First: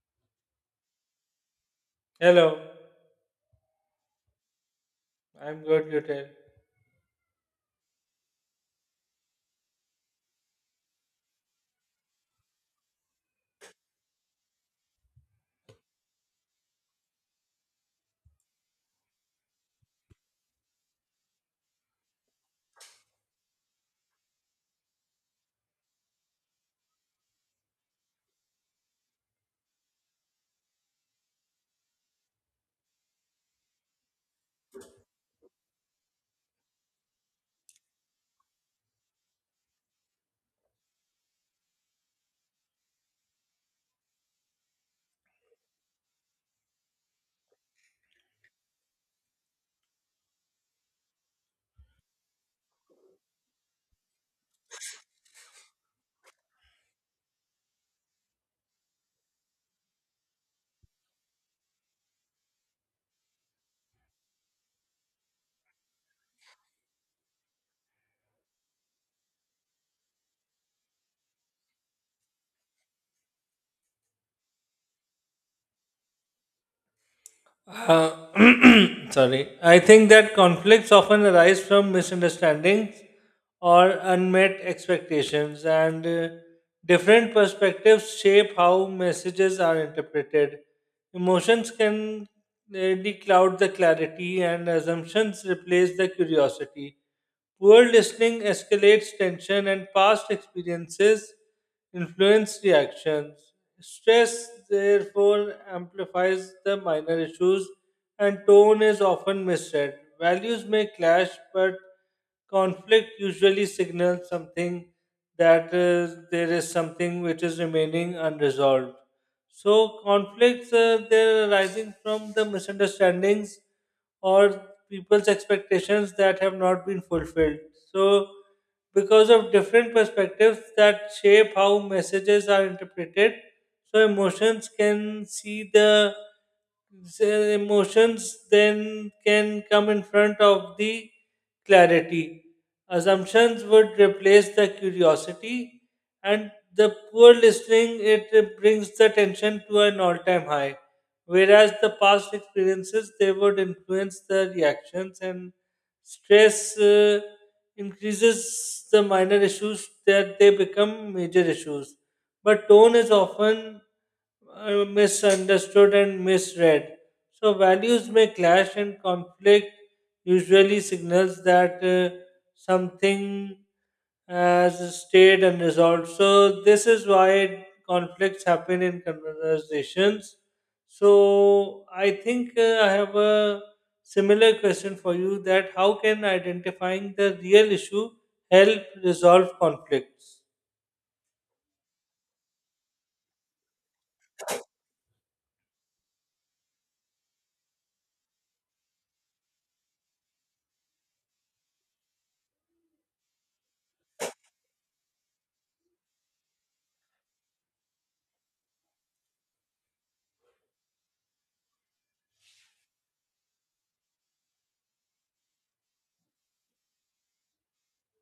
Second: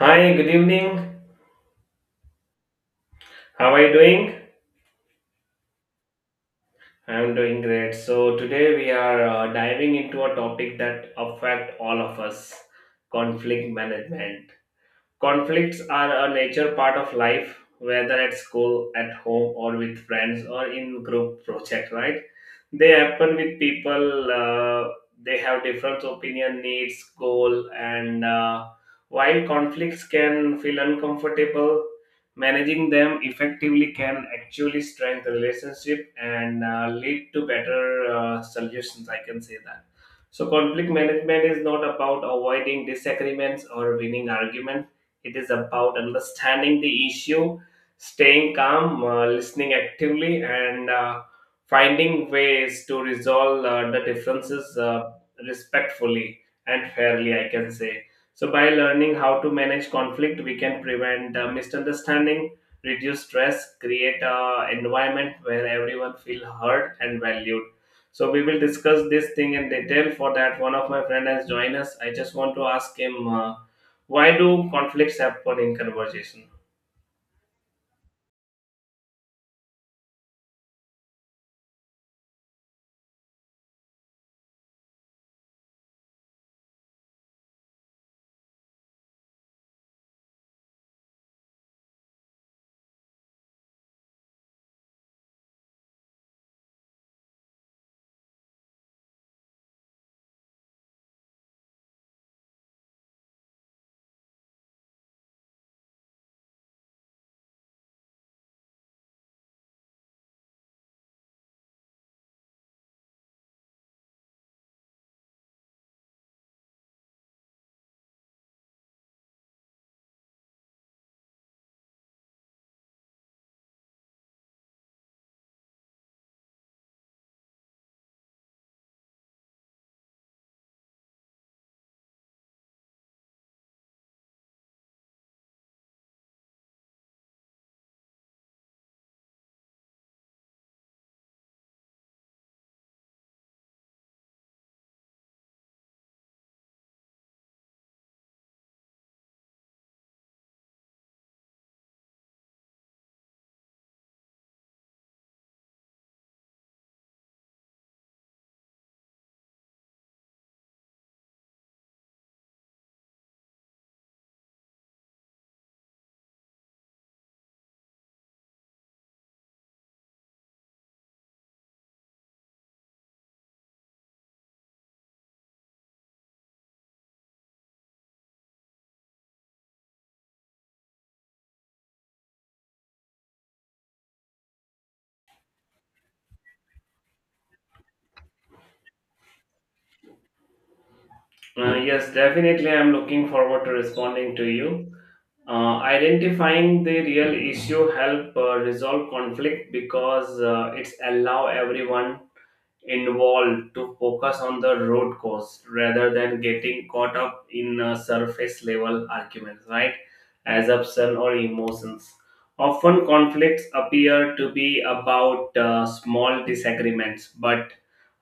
Hi, good evening. Hello, How are you doing? I'm good, you tell. I'm doing great. So today we are diving into a topic that affect all of us, conflict management. Conflicts are a nature part of life, whether at school, at home, or with friends, or in group project. Right? They happen with people. They have different opinion, needs, goal, and while conflicts can feel uncomfortable, managing them effectively can actually strengthen relationship and lead to better solutions. I can say that. So conflict management is not about avoiding disagreements or winning arguments, it is about understanding the issue, staying calm, listening actively, and finding ways to resolve the differences respectfully and fairly, I can say. So, by learning how to manage conflict, we can prevent misunderstanding, reduce stress, create an environment where everyone feel heard and valued. So we will discuss this thing in detail. For that, one of my friend has joined us. I just want to ask him. Why do conflicts happen in conversation? Sorry. I think that conflicts often arise from misunderstandings or unmet expectations, and different perspectives shape how messages are interpreted. Emotions can really cloud the clarity, and assumptions replace the curiosity. Poor listening escalates tension, and past experiences influence reactions. Stress, therefore, amplifies the minor issues, and tone is often misread. Values may clash, but conflict usually signals something that there is something which is remaining unresolved. So, conflicts they're arising from the misunderstandings or people's expectations that have not been fulfilled. So, because of different perspectives that shape how messages are interpreted, so emotions can see the so emotions then can come in front of the clarity. Assumptions would replace the curiosity, and the poor listening it brings the tension to an all time high, whereas the past experiences they would influence the reactions. And stress increases the minor issues that they become major issues, but tone is often misunderstood and misread. So values may clash and conflict usually signals that something has stayed unresolved. So this is why conflicts happen in conversations. So I think I have a similar question for you: that how can identifying the real issue help resolve conflicts? Yes, definitely. I'm looking forward to responding to you. Identifying the real issue help resolve conflict because it's allow everyone involved to focus on the root cause rather than getting caught up in surface level arguments, right? Assumption or emotions. Often conflicts appear to be about small disagreements, but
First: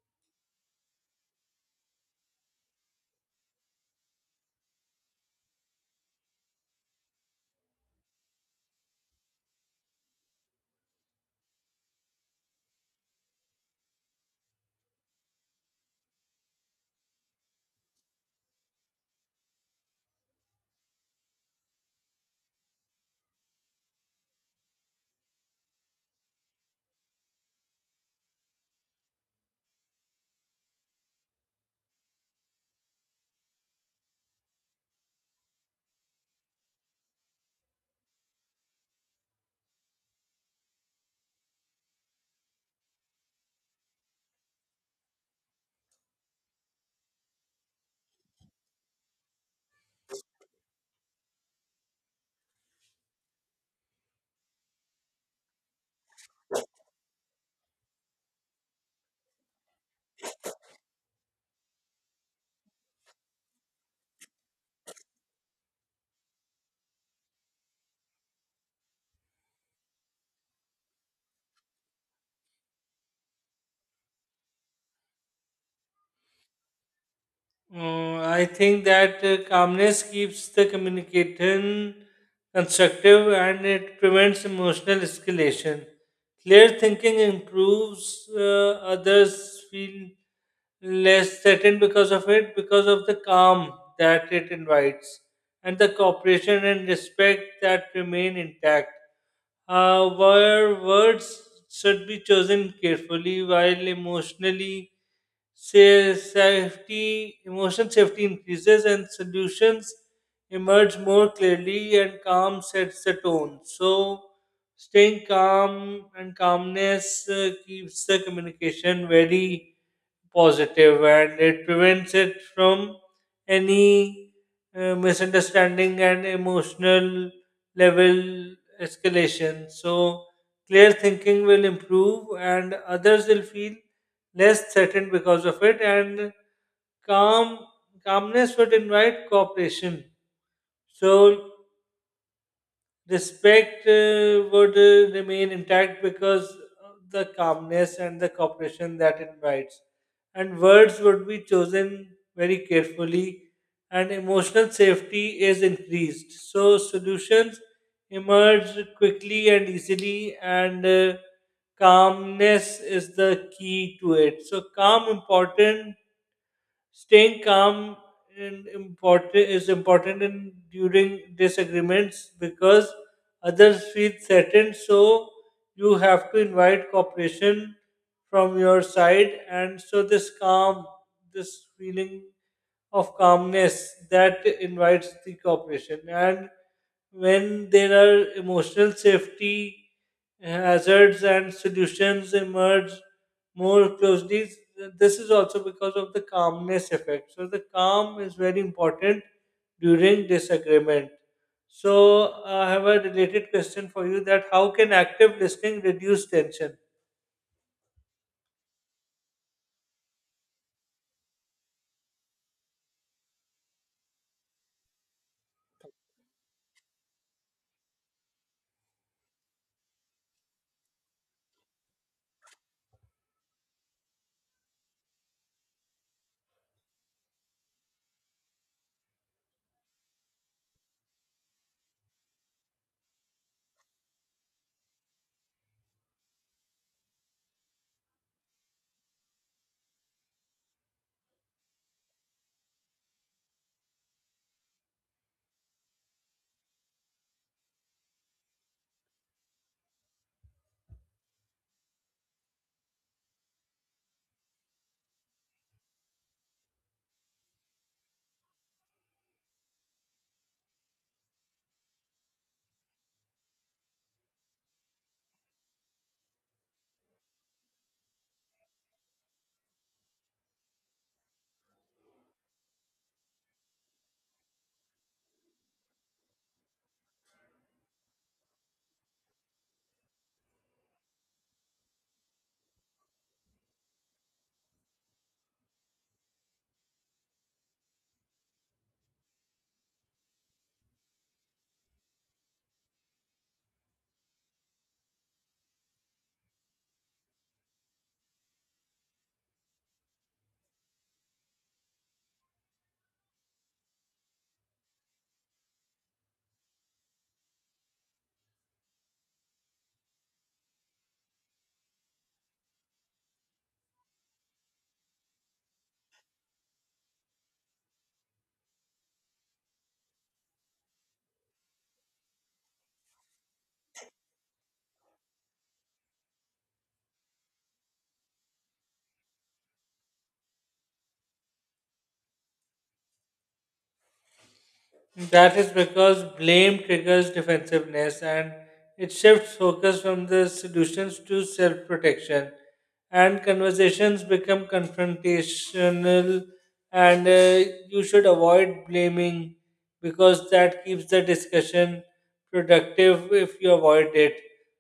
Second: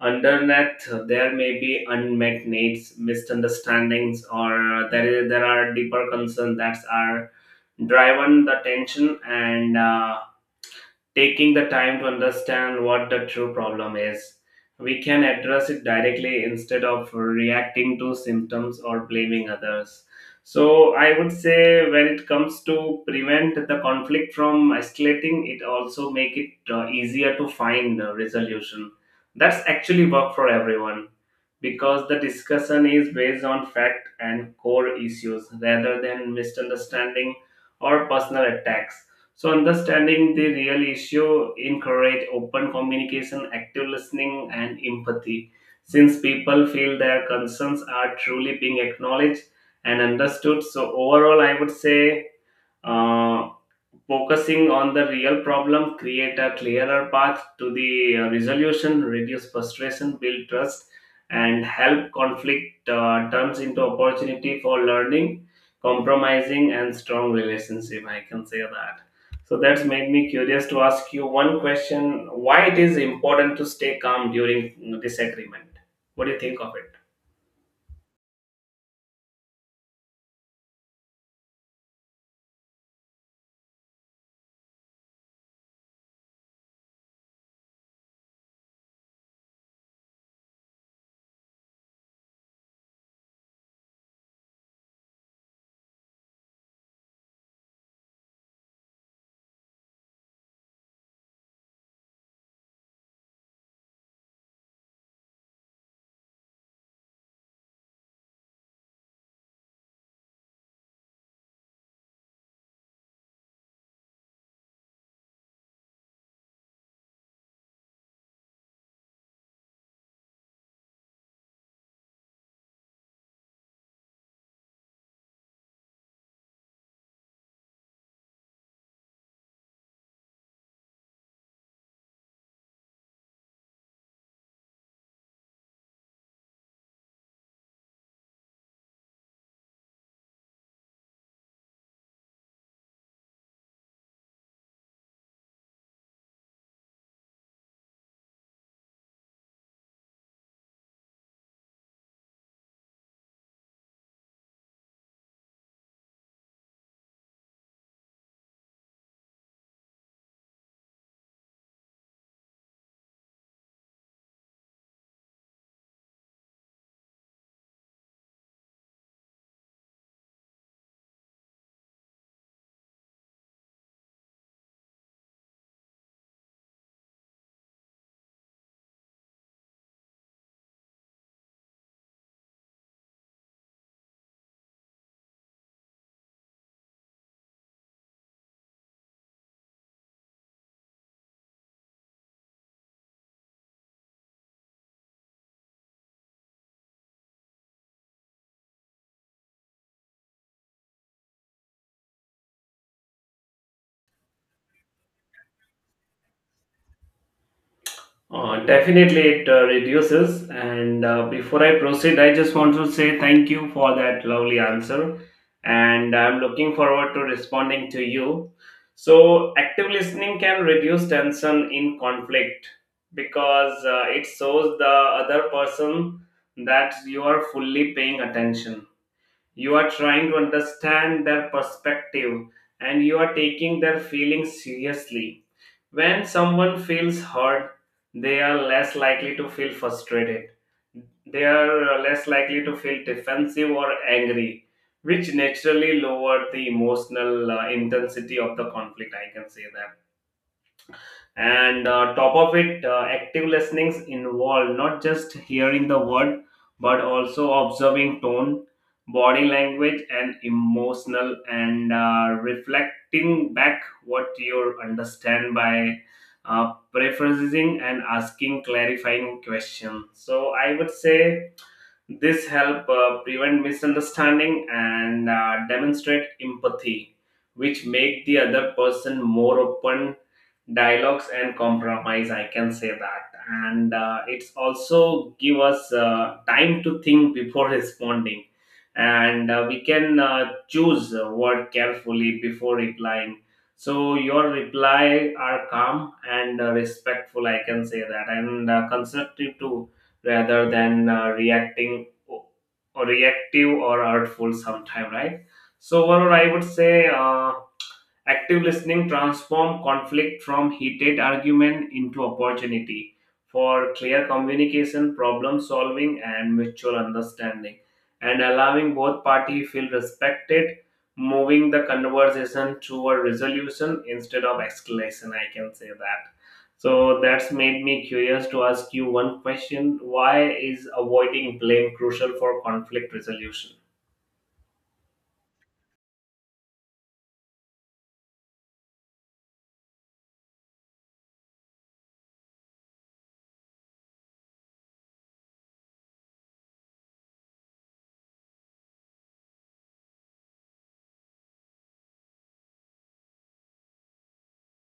underneath there may be unmet needs, misunderstandings, or there are deeper concerns that are driven the tension, and taking the time to understand what the true problem is. We can address it directly instead of reacting to symptoms or blaming others. So, I would say when it comes to prevent the conflict from escalating, it also make it easier to find a resolution. That's actually work for everyone because the discussion is based on fact and core issues rather than misunderstanding or personal attacks. So understanding the real issue encourage open communication, active listening, and empathy. Since people feel their concerns are truly being acknowledged and understood, so overall, I would say uh, focusing on the real problem, create a clearer path to the resolution, reduce frustration, build trust, and help conflict turns into opportunity for learning, compromising, and strong relationship. I can say that. So that's made me curious to ask you one question: why it is important to stay calm during disagreement? What do you think of it? I think that calmness keeps the communication constructive and it prevents emotional escalation. Clear thinking improves, others feel less threatened because of it, because of the calm that it invites, and the cooperation and respect that remain intact. However, words should be chosen carefully while emotionally. Say safety, emotional safety increases and solutions emerge more clearly, and calm sets the tone. So staying calm and calmness keeps the communication very positive, and it prevents it from any misunderstanding and emotional level escalation. So, clear thinking will improve and others will feel less threatened because of it, and calm calmness would invite cooperation. So, respect would remain intact because of the calmness and the cooperation that invites. And words would be chosen very carefully, and emotional safety is increased. So, solutions emerge quickly and easily, and calmness is the key to it. So, calm important staying calm and important is important in during disagreements because others feel threatened. So you have to invite cooperation from your side, and so this calm, this feeling of calmness that invites the cooperation, and when there are emotional safety hazards and solutions emerge more closely. This is also because of the calmness effect. So the calm is very important during disagreement. So I have a related question for you: that how can active listening reduce tension? Definitely it reduces. And before I proceed, I just want to say thank you for that lovely answer. And I'm looking forward to responding to you. So, active listening can reduce tension in conflict because it shows the other person that you are fully paying attention. You are trying to understand their perspective and you are taking their feelings seriously. When someone feels heard, they are less likely to feel frustrated. They are less likely to feel defensive or angry, which naturally lower the emotional intensity of the conflict. I can say that, and top of it, active listenings involve not just hearing the word but also observing tone, body language and emotional, and reflecting back what you understand by paraphrasing and asking clarifying questions. So I would say this help prevent misunderstanding and demonstrate empathy, which make the other person more open dialogues and compromise. I can say that, and it's also give us time to think before responding, and we can choose a word carefully before replying. So your reply are calm and respectful. I can say that, and constructive too rather than reacting o- reactive or artful sometime, right? So overall I would say active listening transforms conflict from heated argument into opportunity for clear communication, problem solving, and mutual understanding, and allowing both parties feel respected, moving the conversation to a resolution instead of escalation. I can say that. So that's made me curious to ask you one question: why is avoiding blame crucial for conflict resolution? That is because blame triggers defensiveness and it shifts focus from the solutions to self protection. And conversations become confrontational, and you should avoid blaming because that keeps the discussion productive if you avoid it.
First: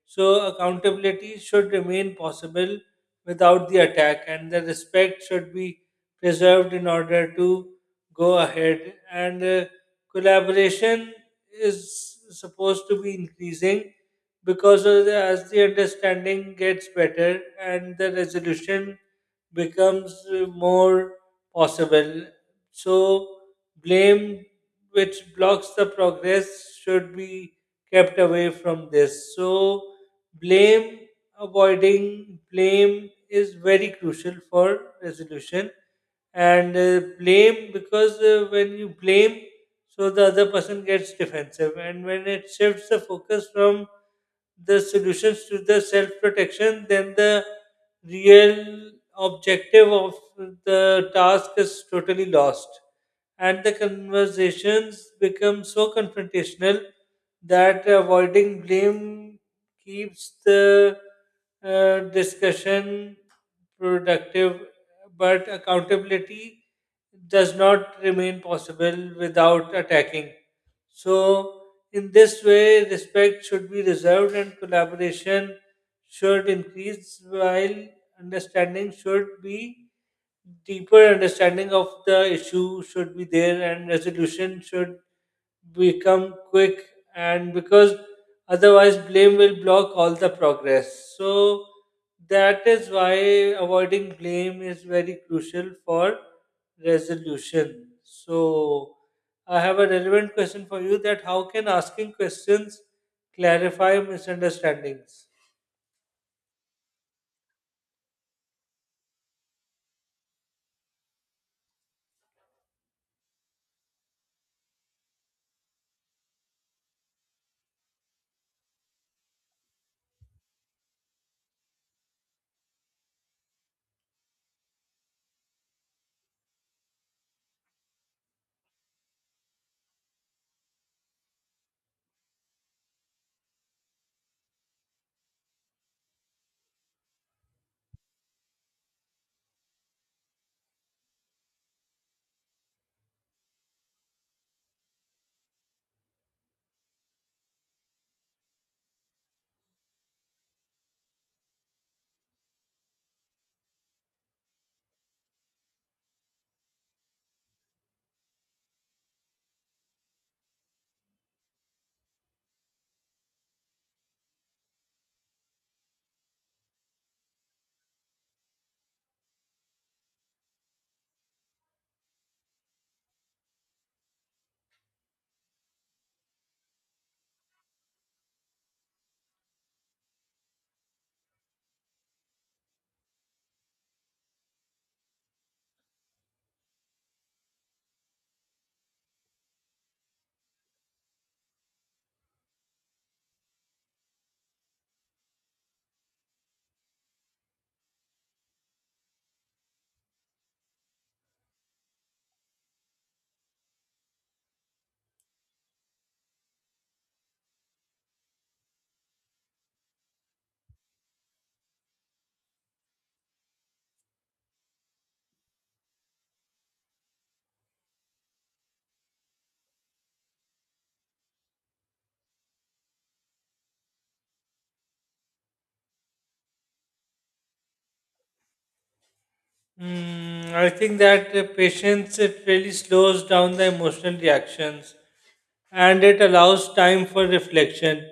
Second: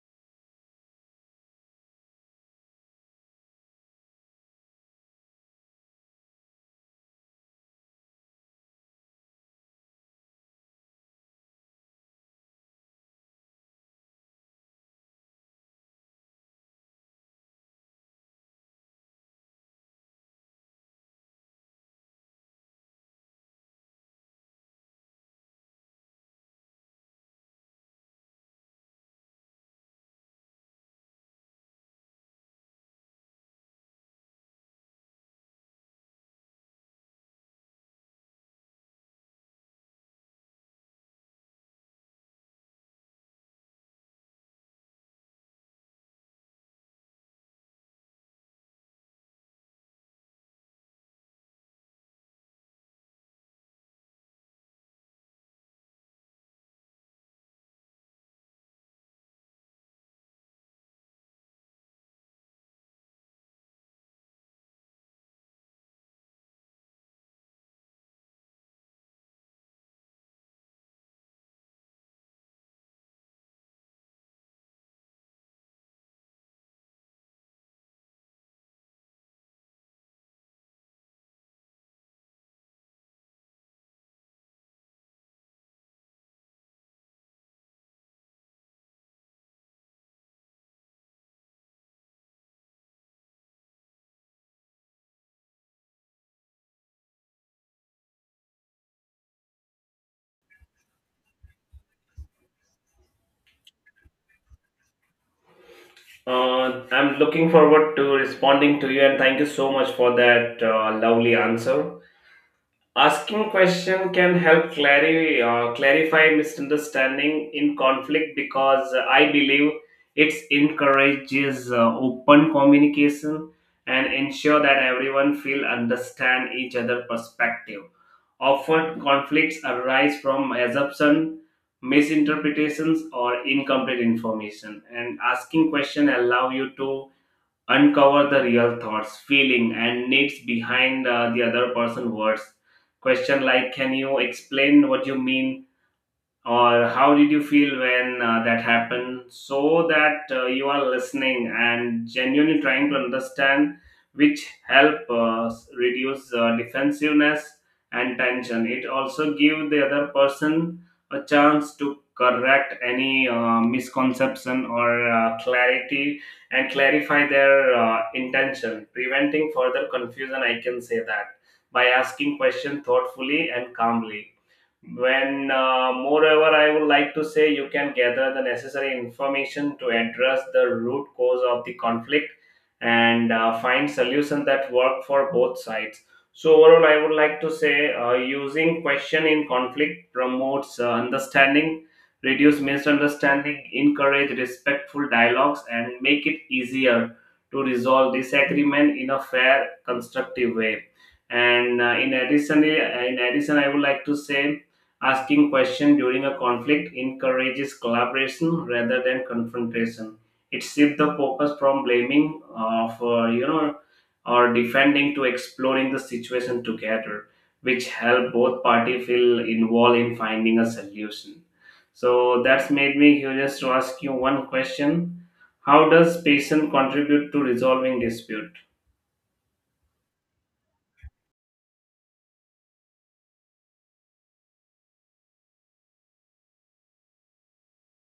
So, accountability should remain possible without the attack, and the respect should be preserved in order to go ahead. And collaboration is supposed to be increasing because of as the understanding gets better and the resolution becomes more possible. So, blame which blocks the progress should be kept away from this. So, blame avoiding blame is very crucial for resolution. And blame because when you blame, so the other person gets defensive, and when it shifts the focus from the solutions to the self protection, then the real objective of the task is totally lost. And the conversations become so confrontational that avoiding blame keeps the discussion productive, but accountability does not remain possible without attacking. So, in this way, respect should be reserved and collaboration should increase, while understanding should be deeper understanding of the issue should be there, and resolution should become quick. And because otherwise blame will block all the progress, so that is why avoiding blame is very crucial for resolution. So I have a relevant question for you: that how can asking questions clarify misunderstandings? I'm looking forward to responding to you, and thank you so much for that lovely answer. Asking question can help clarify clarify misunderstanding in conflict because I believe it encourages open communication and ensure that everyone feel understand each other perspective. Often conflicts arise from assumption, misinterpretations or incomplete information, and asking question allow you to uncover the real thoughts, feeling, and needs behind the other person's words. Question like, can you explain what you mean? Or how did you feel when that happened, so that you are listening and genuinely trying to understand, which help reduce defensiveness and tension. It also give the other person a chance to correct any misconception or clarity and clarify their intention, preventing further confusion. I can say that. By asking question thoughtfully and calmly, when moreover I would like to say, you can gather the necessary information to address the root cause of the conflict and find solution that work for both sides. So overall I would like to say using question in conflict promotes understanding, reduce misunderstanding, encourage respectful dialogues, and make it easier to resolve disagreement in a fair constructive way. And in addition, I would like to say asking questions during a conflict encourages collaboration rather than confrontation. It shifts the focus from blaming of or defending to exploring the situation together, which help both parties feel involved in finding a solution. So that's made me curious to ask you one question. How does patient contribute to resolving dispute? Mm, I think that patience it really slows down the emotional reactions and it allows time for reflection.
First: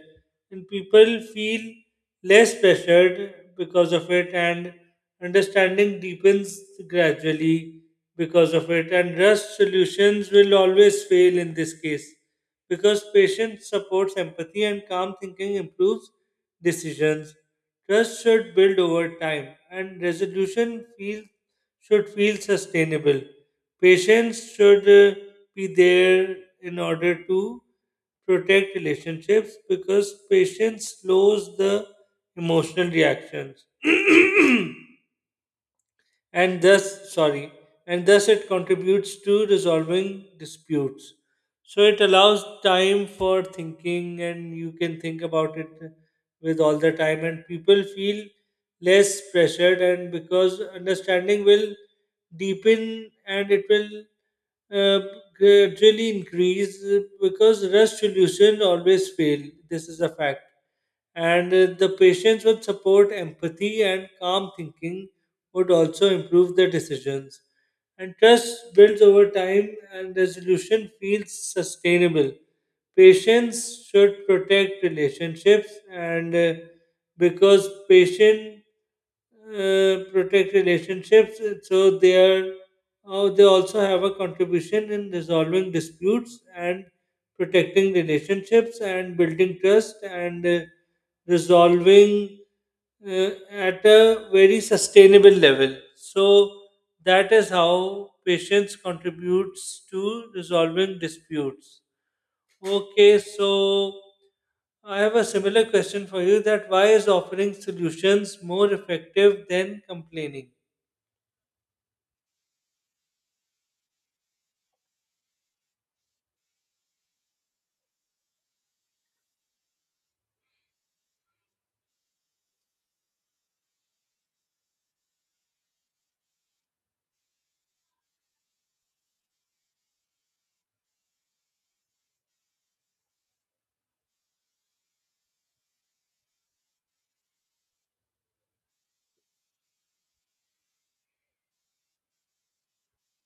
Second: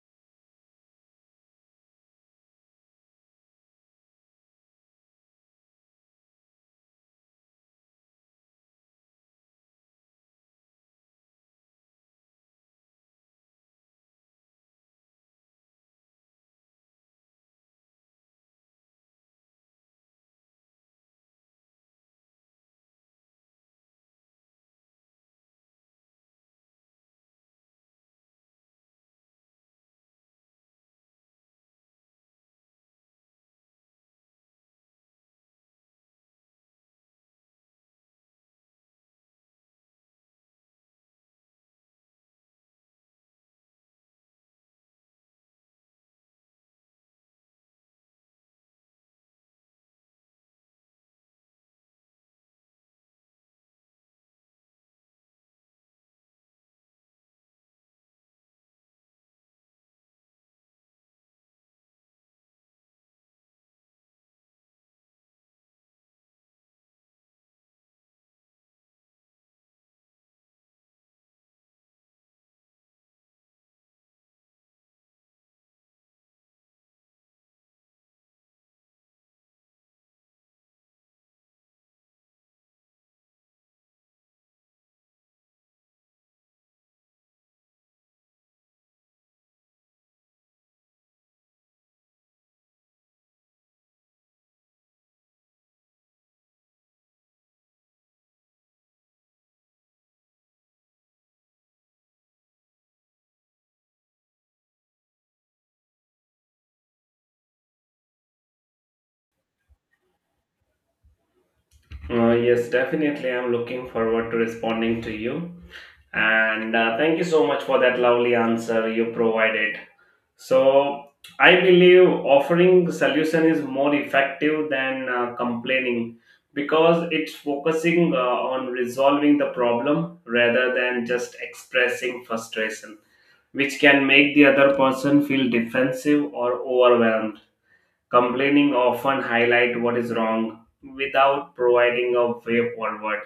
And people feel less pressured because of it, and understanding deepens gradually because of it. And rush solutions will always fail in this case because patience supports empathy, and calm thinking improves decisions. Trust should build over time, and should feel sustainable. Patience should be there in order to protect relationships because patience slows the emotional reactions. and thus sorry and thus it contributes to resolving disputes. So it allows time for thinking, and you can think about it with all the time, and people feel less pressured. And because understanding will deepen and it will uh, gradually increase, because rust solution always fail. This is a fact. And the patients with support, empathy, and calm thinking would also improve the decisions, and trust builds over time and resolution feels sustainable. Patience should protect relationships, and because patient protect relationships, so they are, oh, they also have a contribution in resolving disputes and protecting relationships and building trust and resolving at a very sustainable level. So that is how patience contributes to resolving disputes. Okay, so I have a similar question for you: that why is offering solutions more effective than complaining? Yes, definitely. I'm looking forward to responding to you. And thank you so much for that lovely answer you provided. So, I believe offering solution is more effective than complaining because it's focusing on resolving the problem rather than just expressing frustration, which can make the other person feel defensive or overwhelmed. Complaining often highlight what is wrong without providing a way forward,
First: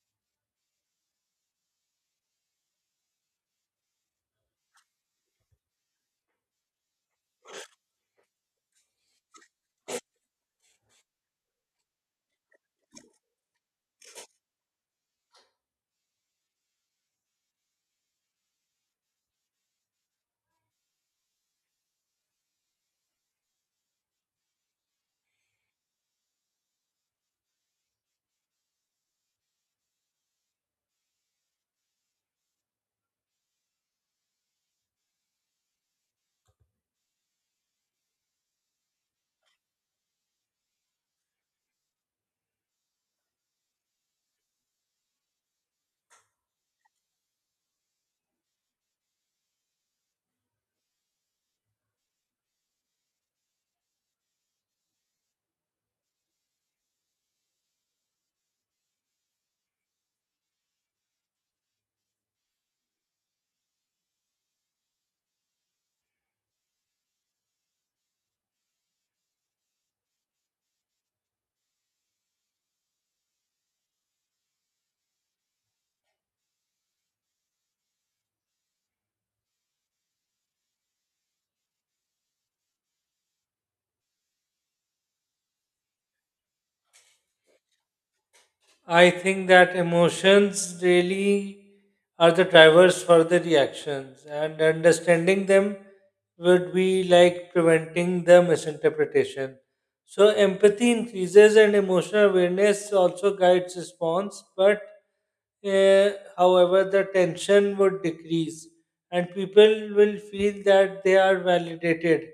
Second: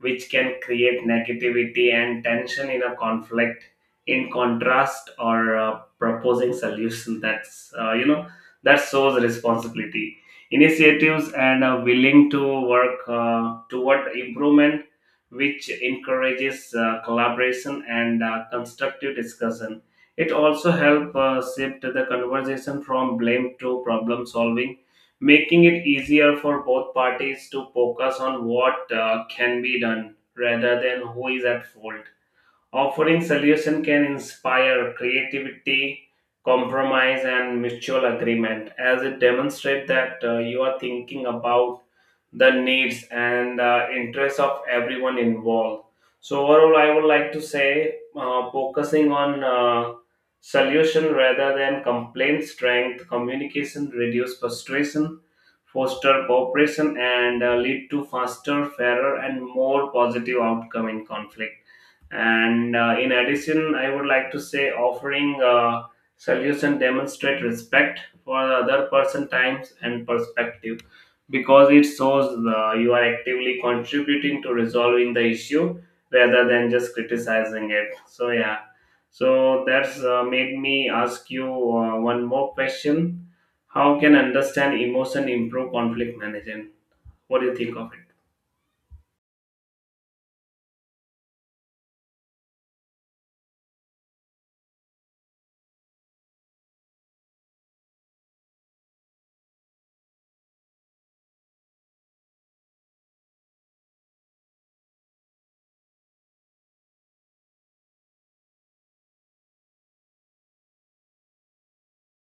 which can create negativity and tension in a conflict. In contrast, or proposing solution that's that shows responsibility, initiatives, and willing to work toward improvement, which encourages collaboration and constructive discussion. It also helps shift the conversation from blame to problem solving, making it easier for both parties to focus on what can be done rather than who is at fault. Offering solution can inspire creativity, compromise, and mutual agreement, as it demonstrates that you are thinking about the needs and interests of everyone involved. So overall, I would like to say focusing on solution rather than complaint strength, communication reduce frustration, foster cooperation, and lead to faster, fairer, and more positive outcome in conflict. And in addition, I would like to say offering solution demonstrate respect for the other person times and perspective because it shows you are actively contributing to resolving the issue rather than just criticizing it. So yeah, so that's made me ask you one more question. How can understand emotion improve conflict management? What do you think of it? I think that emotions really are the drivers for the reactions, and understanding them would be like preventing the misinterpretation. So, empathy increases and emotional awareness also guides response, but uh, however, the tension would decrease, and people will feel that they are validated.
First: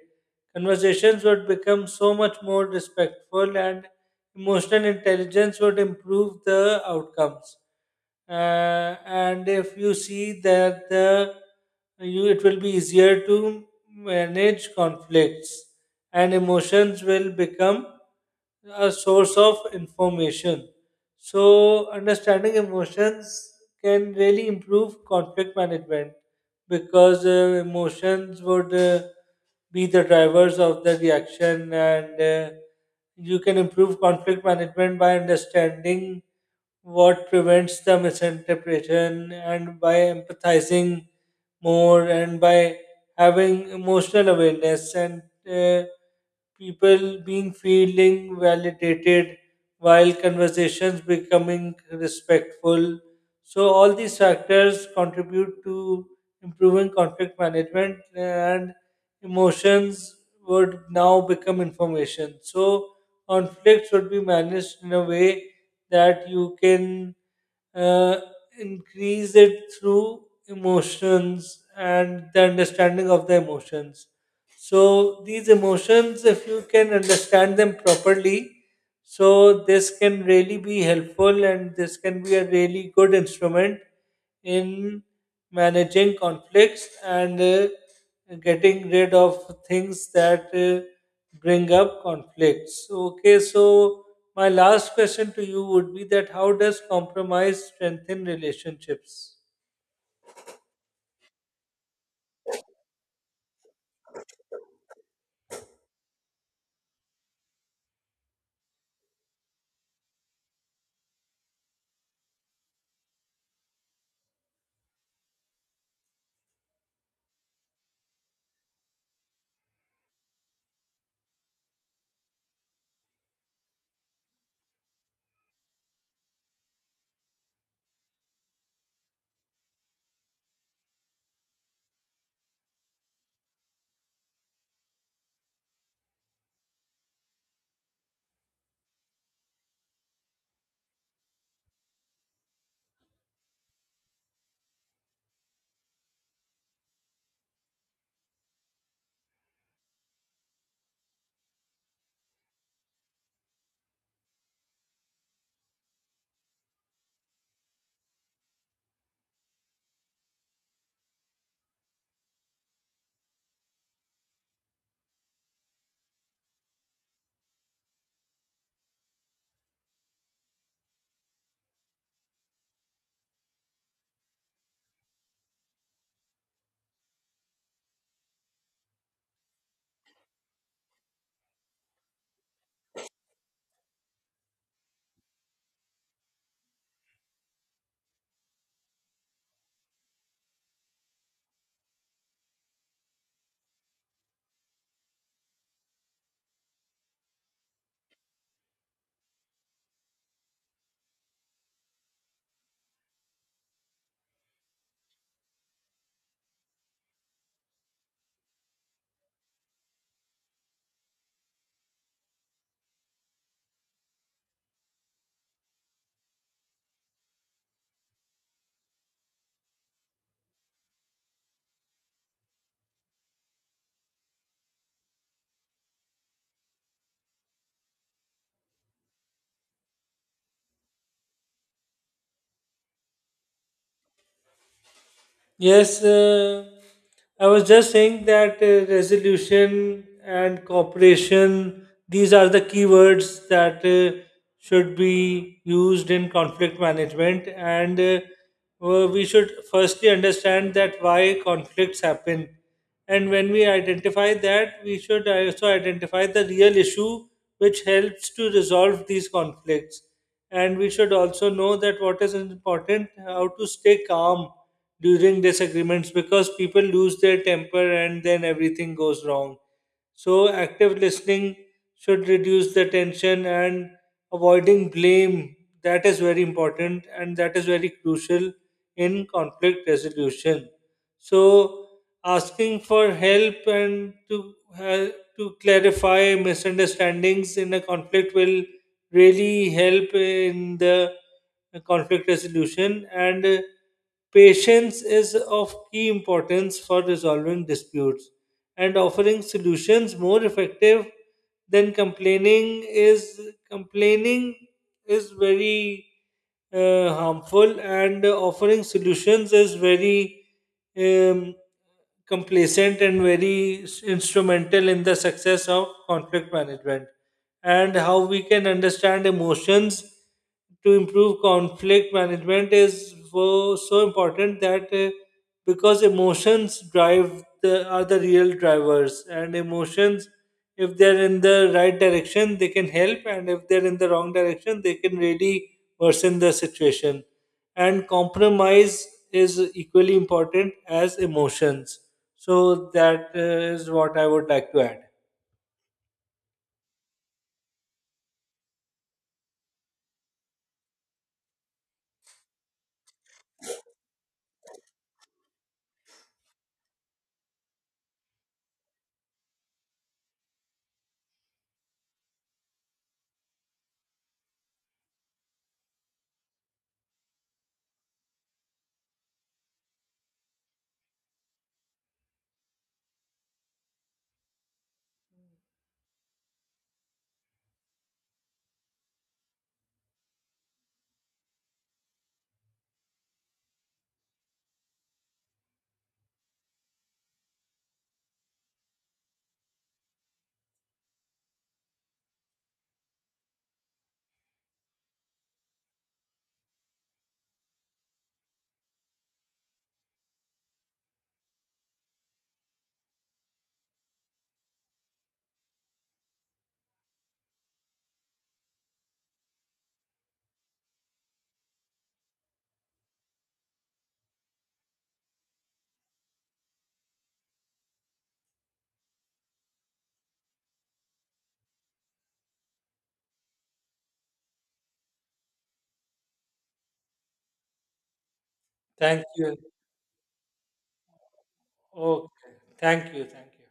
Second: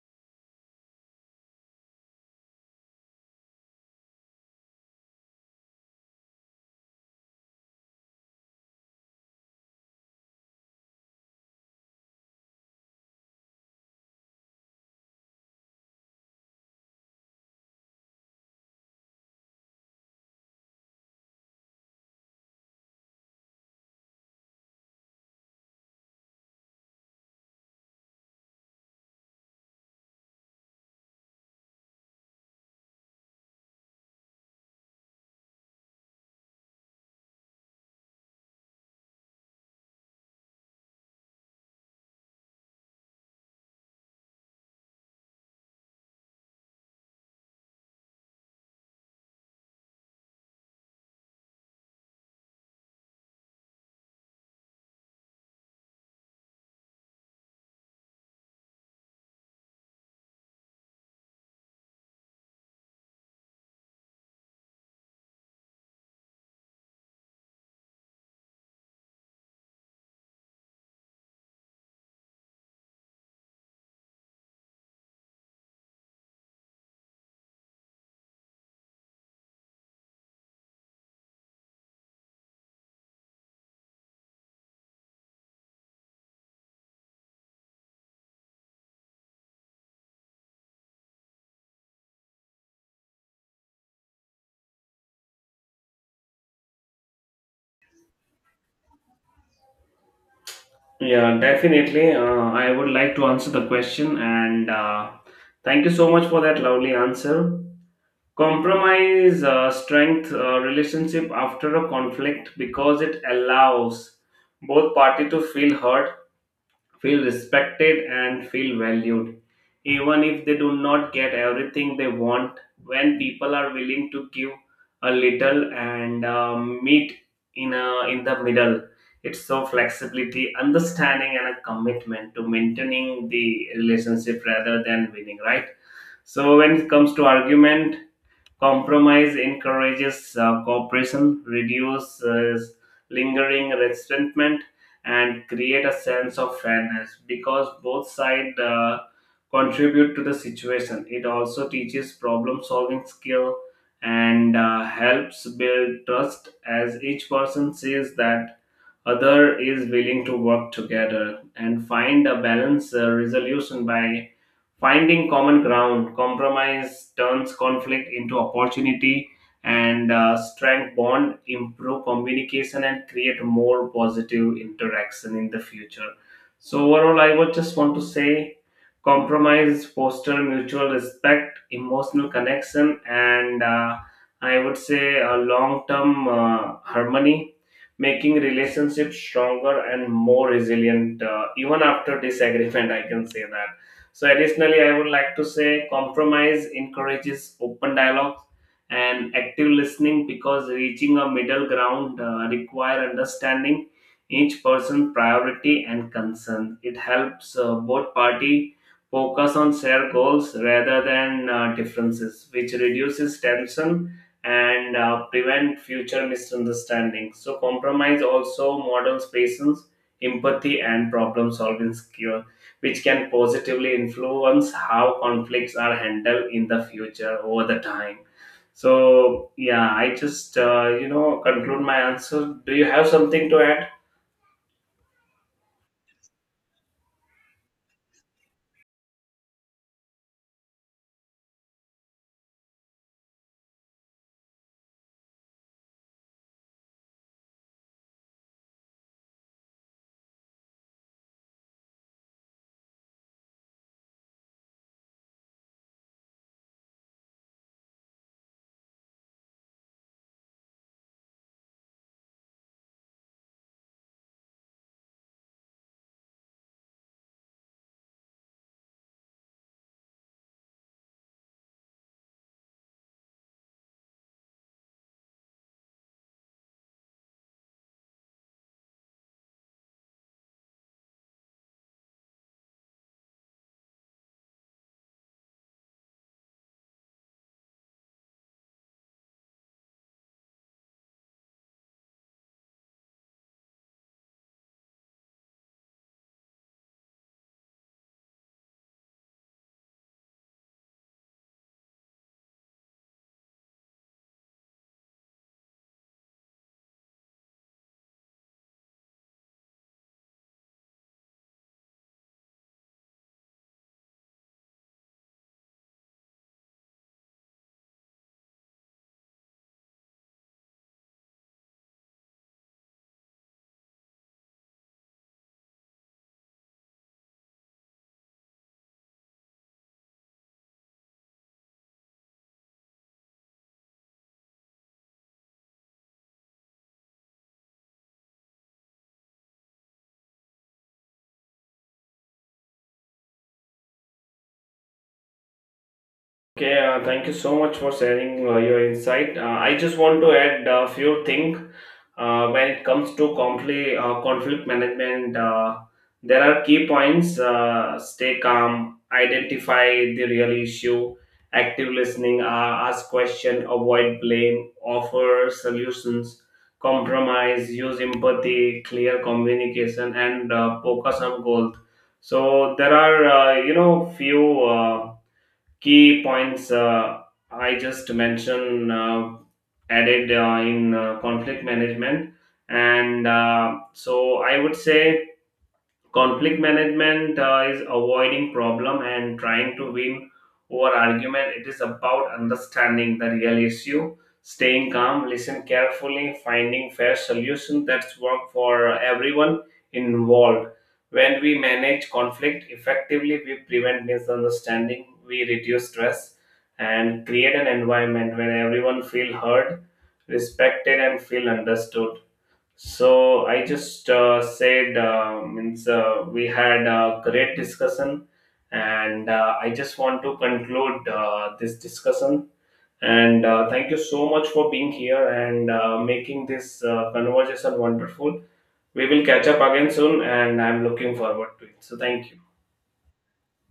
Conversations would become so much more respectful, and emotional intelligence would improve the outcomes. And if you see that the you it will be easier to manage conflicts, and emotions will become a source of information. So, understanding emotions can really improve conflict management because emotions would be the drivers of the reaction. And uh, you can improve conflict management by understanding what prevents the misinterpretation, and by empathizing more, and by having emotional awareness, and uh, people being feeling validated, while conversations becoming respectful. So all these factors contribute to improving conflict management, and emotions would now become information. So conflict should be managed in a way that you can uh, increase it through emotions and the understanding of the emotions. So, these emotions, if you can understand them properly, so this can really be helpful, and this can be a really good instrument in managing conflicts, and getting rid of things that bring up conflicts. Okay, so my last question to you would be: that how does compromise strengthen relationships? Yeah, definitely. I would like to answer the question, and thank you so much for that lovely answer. Compromise strength relationship after a conflict because it allows both party to feel heard, feel respected, and feel valued even if they do not get everything they want. When people are willing to give a little and meet in the middle, it's so flexibility understanding and a commitment to maintaining the relationship rather than winning, right? So when it comes to argument, compromise encourages cooperation, reduces lingering resentment, and create a sense of fairness because both sides contribute to the situation. It also teaches problem-solving skill and helps build trust as each person sees that other is willing to work together and find a balanced resolution. By finding common ground, compromise turns conflict into opportunity and strength bond, improve communication and create more positive interaction in the future. So overall, I would just want to say compromise foster mutual respect, emotional connection, and I would say a long-term harmony, making relationships stronger and more resilient even after disagreement. I can say that. So, additionally, I would like to say compromise encourages open dialogue and active listening because reaching a middle ground require understanding each person's priority and concern. It helps both party focus on shared goals rather than differences, which reduces tension and prevent future misunderstandings. So, compromise also models patience, empathy, and problem solving skills which can positively influence how conflicts are handled in the future over the time. So yeah, I just conclude my answer. Do you have something to add? Yes, I was just saying that resolution and cooperation, these are the keywords that should be used in conflict management. And we should firstly understand that why conflicts happen. And when we identify that, we should also identify the real issue which helps to resolve these conflicts. And we should also know that what is important, how to stay calm during disagreements, because people lose their temper and then everything goes wrong. So, active listening should reduce the tension, and avoiding blame, that is very important and that is very crucial in conflict resolution. So asking for help and to hel- to clarify misunderstandings in a conflict will really help in the conflict resolution. And patience is of key importance for resolving disputes. And offering solutions more effective than complaining is, complaining is very harmful, and offering solutions is very um, complacent and very instrumental in the success of conflict management. And how we can understand emotions to improve conflict management is so, so important that because emotions drive the are the real drivers. And emotions, if they're in the right direction they can help, and if they're in the wrong direction they can really worsen the situation. And compromise is equally important as emotions. So that is what I would like to add. Okay, thank you so much for sharing your insight. I just want to add a few things. When it comes to conflict, conflict management, there are key points: stay calm, identify the real issue, active listening, ask question, avoid blame, offer solutions, compromise, use empathy, clear communication, and focus on goals. So there are, few. Key points I just mentioned added in conflict management. And so I would say conflict management is avoiding problem and trying to win over argument. It is about understanding the real issue, staying calm, listen carefully, finding fair solution that's work for everyone involved. When we manage conflict effectively, we prevent misunderstanding, we reduce stress, and create an environment where everyone feel heard, respected, and feel understood. So I just said means we had a great discussion, and I just want to conclude this discussion. And thank you so much for being here and making this conversation wonderful. We Thank will catch you. up again soon, and I'm looking forward to it. So thank you. Okay, thank you, thank you.